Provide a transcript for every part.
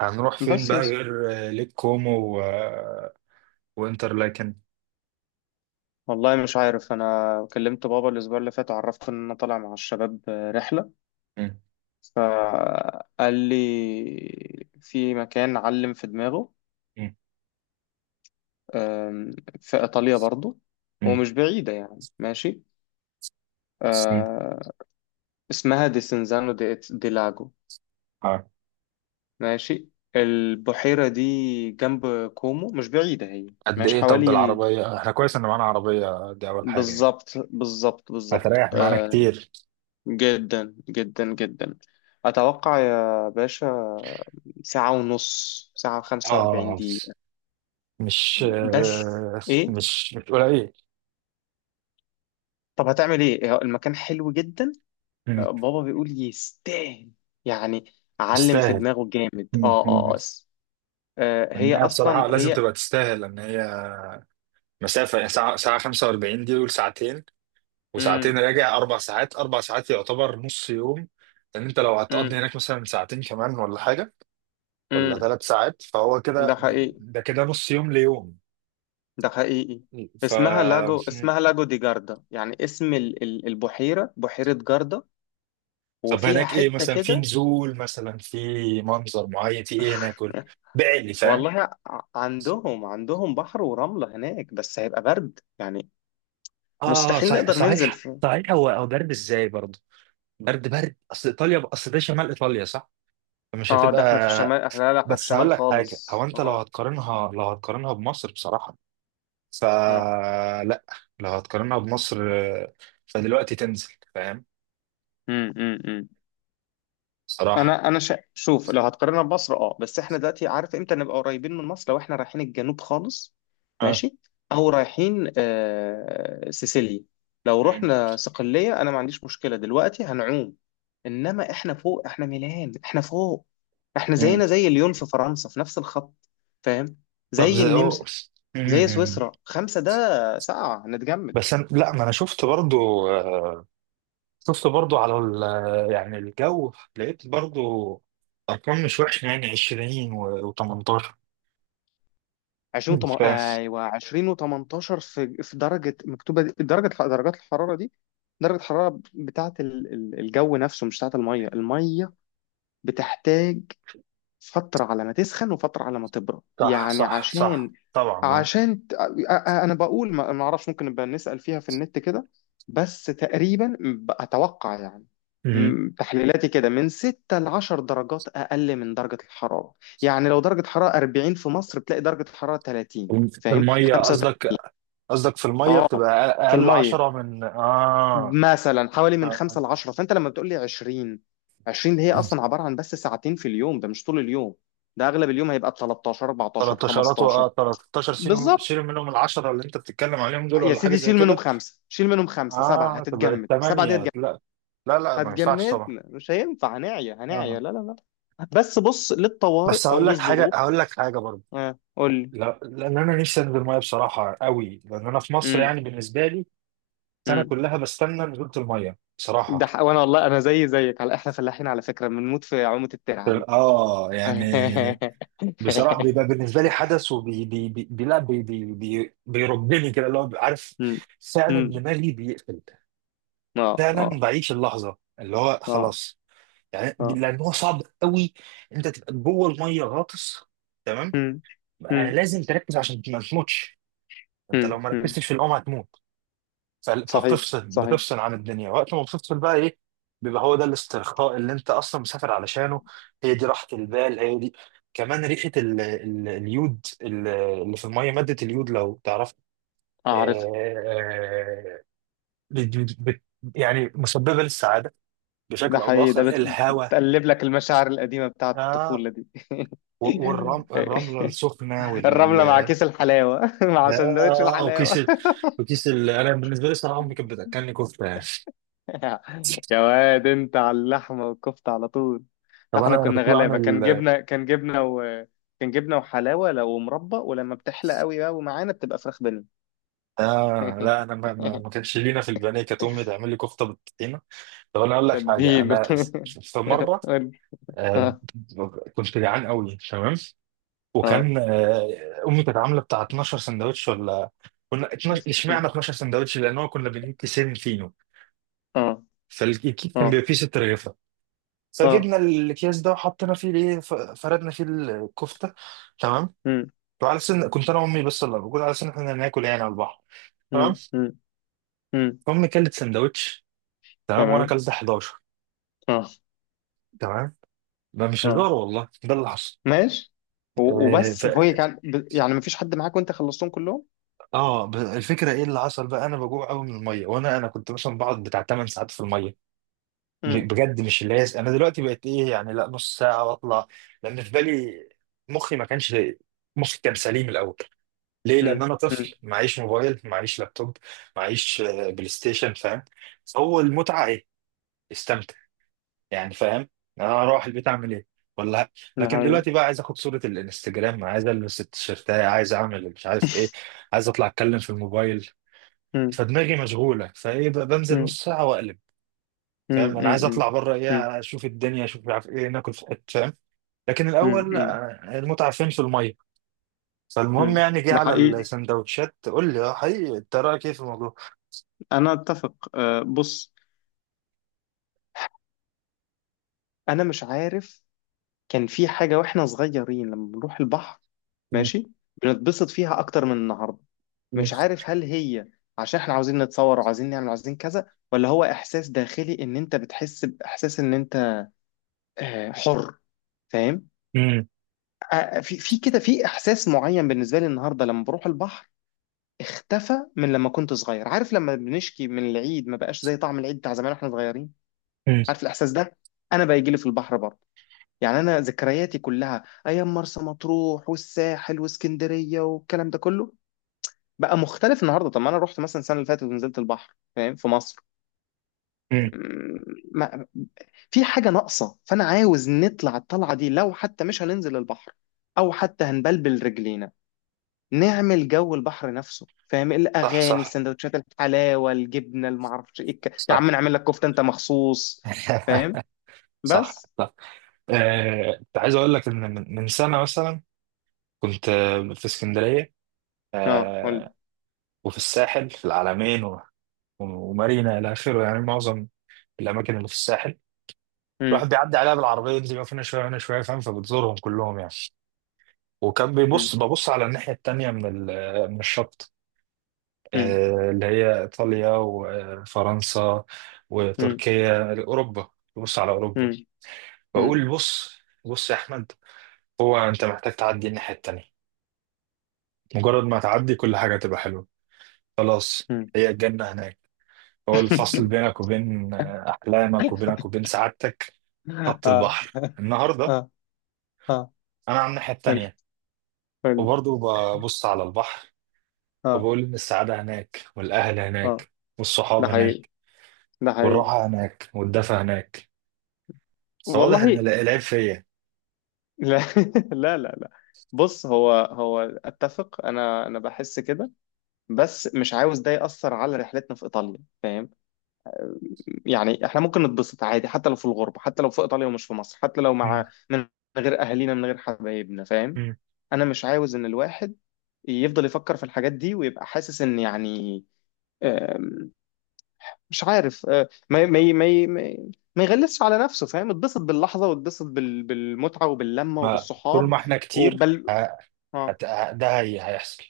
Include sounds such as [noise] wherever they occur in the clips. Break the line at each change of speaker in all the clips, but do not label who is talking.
هنروح فين
بس
بقى؟
يا سيدي.
غير ليك كومو، و وانترلاكن.
والله مش عارف، انا كلمت بابا الاسبوع اللي فات وعرفته ان انا طالع مع الشباب رحله.
مم.
فقال لي في مكان علم في دماغه،
مم.
أم، في ايطاليا برضو
مم.
ومش بعيده، يعني ماشي.
مم.
أه، اسمها دي سنزانو دي لاجو.
آه.
ماشي، البحيره دي جنب كومو، مش بعيده هي.
قد
ماشي
ايه؟ طب
حوالي،
بالعربية احنا كويس ان معانا عربية، دي اول حاجة يعني.
بالظبط بالظبط بالظبط.
هتريح معانا كتير.
جدا جدا جدا. أتوقع يا باشا ساعة ونص، ساعة وخمسة وأربعين
اه،
دقيقة
مش
بس. إيه؟
مش قليل.
طب هتعمل إيه؟ هو المكان حلو جدا.
مم.
بابا بيقول يستاهل يعني، علم في
يستاهل.
دماغه جامد.
مم. مم. لان
هي
هي بصراحة
أصلا
لازم
هي.
تبقى تستاهل، لان هي مسافة يعني ساعة 45، دي وساعتين
مم
راجع، اربع ساعات. اربع ساعات يعتبر نص يوم، لان انت لو هتقضي
مم
هناك مثلا ساعتين كمان ولا حاجة، ولا
مم.
ثلاث ساعات، فهو
ده
كده.
حقيقي
ده كده نص يوم ليوم.
ده حقيقي.
ف
اسمها لاجو، اسمها لاجو دي جاردا، يعني اسم البحيرة، بحيرة جاردا.
طب
وفيها
هناك ايه
حتة
مثلا؟ في
كده.
نزول مثلا، في منظر معين، في ايه هناك؟ قول بعلي فاهم.
والله عندهم بحر ورملة هناك بس هيبقى برد، يعني
اه،
مستحيل
صحيح،
نقدر ننزل
صحيح،
فيه.
صحيح. هو برد ازاي برضه؟ برد، برد. اصل ايطاليا، اصل ده شمال ايطاليا، صح؟ مش
اه، ده احنا في
هتبقى.
الشمال، احنا لا لا، احنا في
بس
الشمال
هقول لك حاجه. هو
خالص.
انت لو
اه
هتقارنها، بمصر بصراحه،
اه.
فلا. لو هتقارنها بمصر، فدلوقتي تنزل فاهم،
امم.
صراحه.
انا شوف، لو هتقارنها بمصر، اه، بس احنا دلوقتي عارف امتى نبقى قريبين من مصر؟ لو احنا رايحين الجنوب خالص،
اه.
ماشي، او رايحين سيسيليا. لو رحنا صقلية انا ما عنديش مشكلة، دلوقتي هنعوم. انما احنا فوق، احنا ميلان، احنا فوق. احنا زينا زي ليون في فرنسا، في نفس الخط، فاهم.
طب
زي
زي
النمسا، زي
مم.
سويسرا. خمسة ده، ساعة هنتجمد.
لا، ما انا شفت برضو شفت برضو على ال... آه، يعني الجو لقيت برضو ارقام مش وحشه، يعني 20 و18.
ايوه، 20 و18. في درجه مكتوبه، درجه، درجات الحراره دي، درجه الحراره بتاعه الجو نفسه، مش بتاعه الميه. الميه بتحتاج فترة على ما تسخن وفترة على ما تبرد،
صح،
يعني
صح، صح،
عشان
طبعا. اه.
انا بقول ما اعرفش، ممكن نبقى نسأل فيها في النت كده، بس تقريبا اتوقع، يعني
مم.
تحليلاتي كده من 6 ل 10 درجات اقل من درجة الحرارة. يعني لو درجة حرارة 40 في مصر، بتلاقي درجة حرارة 30،
في
فاهم؟
الميه قصدك
35.
قصدك في الميه
اه،
بتبقى اقل.
في
أقل
المية
10 من
مثلا حوالي من
آه.
خمسة لعشرة. فانت لما بتقول لي 20، 20 دي هي اصلا عباره عن بس ساعتين في اليوم، ده مش طول اليوم. ده اغلب اليوم هيبقى ب 13 14
13
15.
13. شيلوا شيلوا
بالظبط.
منهم ال 10 اللي انت بتتكلم عليهم دول،
يا
ولا حاجه
سيدي
زي
شيل منهم
كده.
خمسه، شيل منهم خمسه سبعه،
اه، تبقى
هتتجمد. سبعه دي
8.
هتجمد،
لا، لا، لا، ما ينفعش طبعا.
هتجمدنا، مش هينفع، هنعيا هنعيا،
اه.
لا لا. لا بس بص للطوارئ
بس
او
هقول لك حاجه،
للظروف.
هقول لك حاجه برضه.
آه، قول لي.
لا، لان انا نفسي انزل ميه بصراحه قوي. لان انا في مصر
امم
يعني بالنسبه لي، السنه
امم.
كلها بستنى نزوله الميه بصراحه.
وانا والله انا زي زيك، على احنا فلاحين على فكره، بنموت في عومه الترعه دي.
اه يعني،
[laughs]
بصراحه بيبقى بالنسبه لي حدث، وبي بي بي بي لا بي بي بي بيربني كده، اللي هو عارف.
أمم.
فعلا
أمم.
دماغي بيقفل.
اه
فعلا
اه
بعيش اللحظه، اللي هو
اه
خلاص يعني.
اه.
لان هو صعب قوي، انت تبقى جوه الميه غاطس، تمام.
امم امم
لازم تركز عشان ما تموتش. انت لو ما
امم.
ركزتش في الأم هتموت.
صحيح
فبتفصل
صحيح.
بتفصل عن الدنيا، وقت ما بتفصل بقى ايه، بيبقى هو ده الاسترخاء اللي انت اصلا مسافر علشانه. هي دي راحة البال، هي دي. كمان ريحة اليود، اللي في المية، مادة اليود لو تعرف. آه،
اعرف.
آه، بت... بت... بت- يعني مسببة للسعادة
ده
بشكل او
حقيقي.
باخر، الهواء.
بتقلب لك المشاعر القديمة بتاعت
آه
الطفولة دي.
والرمل، الرملة
[laughs]
السخنة،
الرملة مع كيس الحلاوة. [laughs] مع سندوتش
وكيس
الحلاوة.
انا بالنسبة لي الصراحة امي كانت بتاكلني كفتة يعني.
[laughs] يا واد انت على اللحمة والكفتة على طول. ده
طب انا
احنا
أنا
كنا
كنت
غلابة،
بعمل
كان جبنة، كان جبنة و كان جبنة وحلاوة، لو مربى، ولما بتحلى قوي بقى ومعانا بتبقى فراخ بني.
لا،
[laughs]
أنا ما كانش لينا في البنية. كانت أمي تعمل لي كفتة بالطحينة. طب أنا أقول لك حاجة.
اديله.
أنا
[laughs]
في مرة، آه
اه
كنت جعان قوي، تمام.
اه
وكان أمي كانت عاملة بتاع 12 سندوتش، ولا كنا 12. اشمعنى 12 سندوتش؟ لأن هو كنا بنجيب كيسين فينو،
اه
فالكيس كان
اه
بيبقى فيه ست رغيفة،
اه.
فجبنا الأكياس ده وحطينا فيه الإيه، فردنا فيه الكفتة، تمام.
امم
وعلى سن كنت أنا وأمي بس اللي موجود على سن، إحنا ناكل يعني على البحر،
امم
تمام.
امم امم.
فأمي كلت سندوتش، تمام، وانا
تمام.
كلت 11.
اه
تمام. ما مش
اه.
هزار والله، ده اللي حصل.
ماشي.
آه ف...
وبس، هو كان يعني مفيش حد معاك وانت خلصتهم كلهم.
اه، الفكره ايه اللي حصل بقى، انا بجوع قوي من الميه، وانا كنت مثلا بقعد بتاع 8 ساعات في الميه.
امم
بجد، مش اللي هي انا دلوقتي بقيت ايه يعني، لا، نص ساعه واطلع. لان في بالي، مخي ما كانش، مخي كان سليم الاول. ليه؟ لان انا طفل،
امم.
معيش موبايل، معيش لابتوب، معيش بلاي ستيشن، فاهم. فهو المتعه ايه؟ استمتع. يعني فاهم، انا اروح البيت اعمل ايه؟ ولا،
ده
لكن
حقيقي.
دلوقتي بقى عايز اخد صورة الانستجرام، عايز البس التيشيرتاية، عايز اعمل مش عارف ايه، عايز اطلع اتكلم في الموبايل.
امم
فدماغي مشغولة فايه بقى، بنزل
امم
نص ساعة واقلب.
امم
فاهم، انا عايز
امم
اطلع بره
امم
ايه، اشوف الدنيا، اشوف مش عارف ايه، ناكل في حتة، فاهم. لكن
امم
الاول
امم
المتعة فين؟ في المية. فالمهم
امم.
يعني
[laughs]
جه
ده
على
حقيقي.
السندوتشات، قول لي اه، حقيقي انت رايك ايه في الموضوع؟
انا اتفق. بص، انا مش عارف. كان في حاجه واحنا صغيرين لما بنروح البحر،
مم.
ماشي، بنتبسط فيها اكتر من النهارده.
مم.
مش عارف هل هي عشان احنا عاوزين نتصور وعاوزين نعمل وعاوزين كذا، ولا هو احساس داخلي ان انت بتحس باحساس ان انت حر، فاهم.
مم.
في كده في احساس معين بالنسبه لي النهارده لما بروح البحر، اختفى من لما كنت صغير. عارف لما بنشكي من العيد ما بقاش زي طعم العيد بتاع زمان واحنا صغيرين؟ عارف الاحساس ده؟ انا بيجي لي في البحر برضه. يعني انا ذكرياتي كلها ايام مرسى مطروح والساحل واسكندريه والكلام ده كله، بقى مختلف النهارده. طب ما انا رحت مثلا السنه اللي فاتت ونزلت البحر، فاهم، في مصر،
مم.
ما في حاجة ناقصة. فأنا عاوز نطلع الطلعة دي، لو حتى مش هننزل البحر، أو حتى هنبلبل رجلينا، نعمل جو البحر نفسه، فاهم.
صح،
الأغاني،
صح،
السندوتشات، الحلاوة، الجبنة، المعرفش إيه، يا عم
صح.
نعمل لك كفتة أنت مخصوص. فاهم.
[laughs] صح،
بس.
صح. كنت عايز اقول لك ان، من سنه مثلا، كنت في اسكندريه،
اه، قول لي.
آه، وفي الساحل، في العلمين ومارينا، الى اخره يعني معظم الاماكن اللي في الساحل،
مم،
الواحد بيعدي عليها بالعربيه، ينزل يقف هنا شويه هنا شويه، فاهم. فبتزورهم كلهم يعني. وكان بيبص
مم،
ببص على الناحيه التانيه من من الشط،
مم،
اللي هي ايطاليا وفرنسا
مم،
وتركيا، اوروبا. ببص على
مم،
اوروبا،
مم،
بقول بص، بص يا احمد، هو انت محتاج تعدي الناحيه التانيه. مجرد ما تعدي، كل حاجة تبقى حلوة، خلاص
مم.
هي الجنة هناك. هو الفصل
[laughs]
بينك وبين أحلامك، وبينك وبين سعادتك، خط
اه
البحر النهاردة.
اه اه.
أنا على الناحية
قول
التانية،
قول.
وبرضه ببص على البحر،
اه
وبقول إن السعادة هناك، والأهل
اه.
هناك، والصحاب
ده حقيقي
هناك،
ده حقيقي.
والراحة هناك، والدفى هناك. فواضح
والله.
إن العيب فيا.
لا. [laughs] لا لا لا. بص، هو اتفق، انا بحس كده، بس مش عاوز ده ياثر على رحلتنا في ايطاليا، فاهم. يعني احنا ممكن نتبسط عادي حتى لو في الغربه، حتى لو في ايطاليا ومش في مصر، حتى لو
مم.
مع من غير اهالينا، من غير حبايبنا، فاهم.
مم.
انا مش عاوز ان الواحد يفضل يفكر في الحاجات دي ويبقى حاسس ان، يعني آم، مش عارف، ما يغلسش على نفسه، فاهم. اتبسط باللحظه، واتبسط بالمتعه وباللمه
ما طول
وبالصحاب
ما إحنا كتير،
وبال.
ه-
اه،
ده هي هيحصل،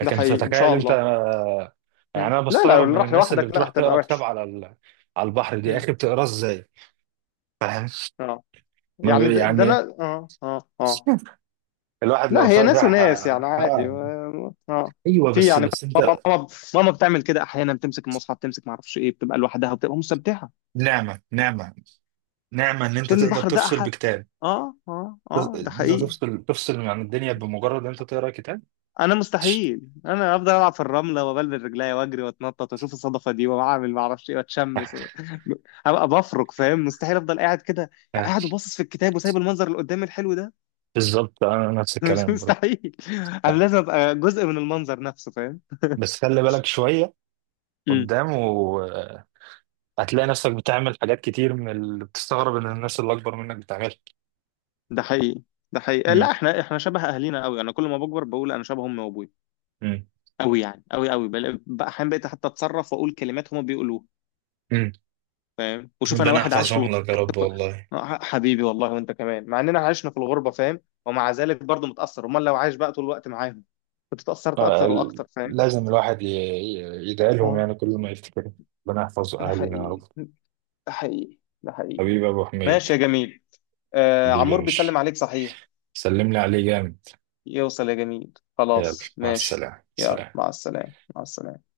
ده
لكن
حقيقي ان
تتخيل
شاء
انت
الله.
يعني،
مم.
انا
لا لا،
بستغرب
لو
من
راح
الناس اللي
لوحدك لا،
بتروح
هتبقى
تقرا كتاب
وحش.
على على البحر دي، يا
مم.
اخي بتقراه ازاي؟ فاهم.
اه
ما
يعني
بي-
ده انا
يعني
اه اه اه.
[laughs] الواحد لو
لا، هي ناس
فتح
وناس، يعني عادي. اه. آه.
ايوه،
في
بس
يعني
بس
ماما
انت.
ماما ماما بتعمل كده احيانا، بتمسك المصحف، بتمسك ما اعرفش ايه، بتبقى لوحدها وبتبقى مستمتعه.
نعمه، نعمه، نعمه ان انت
تقول
تقدر
البحر ده
تفصل
احد.
بكتاب.
اه اه اه. ده
ان انت
حقيقي.
تفصل عن الدنيا بمجرد ان انت تقرا كتاب.
انا مستحيل، انا افضل العب في الرمله وبلبس رجليا واجري واتنطط واشوف الصدفه دي واعمل ما اعرفش ايه واتشمس و... [laughs] هبقى بفرك، فاهم. مستحيل افضل قاعد كده،
آه،
قاعد وباصص في الكتاب وسايب المنظر اللي قدامي الحلو ده.
بالظبط، انا نفس
[laughs] مش
الكلام برضه.
مستحيل. انا لازم ابقى جزء من المنظر نفسه، فاهم.
بس خلي بالك شويه
امم.
قدام، وهتلاقي نفسك بتعمل حاجات كتير من اللي بتستغرب ان الناس اللي اكبر منك بتعملها.
ده حقيقي ده حقيقي. لا،
مم.
احنا شبه اهالينا قوي. انا كل ما بكبر بقول انا شبه امي وابوي
مم.
قوي، يعني قوي قوي، بقى احيانا بقيت حتى اتصرف واقول كلمات هما بيقولوها،
مم.
فاهم. وشوف انا
ربنا
واحد عاش في الغربه
يحفظهم لك يا
حتى
رب، والله.
حبيبي، والله وانت كمان مع اننا عشنا في الغربه فاهم، ومع ذلك برضه متاثر، امال لو عايش بقى طول الوقت معاهم كنت اتاثرت اكتر واكتر، فاهم.
لازم الواحد يدعي لهم
اه.
يعني كل ما يفتكر، ربنا يحفظ
ده
أهلنا يا رب.
حقيقي ده حقيقي ده حقيقي.
حبيبي يا أبو حميد.
ماشي يا جميل. آه،
حبيبي يا
عمور
باشا،
بيسلم عليك صحيح.
سلم لي عليه جامد.
يوصل يا جميل.
يلا،
خلاص
مع
ماشي.
السلامة،
يلا
سلام.
مع السلامه، مع السلامه.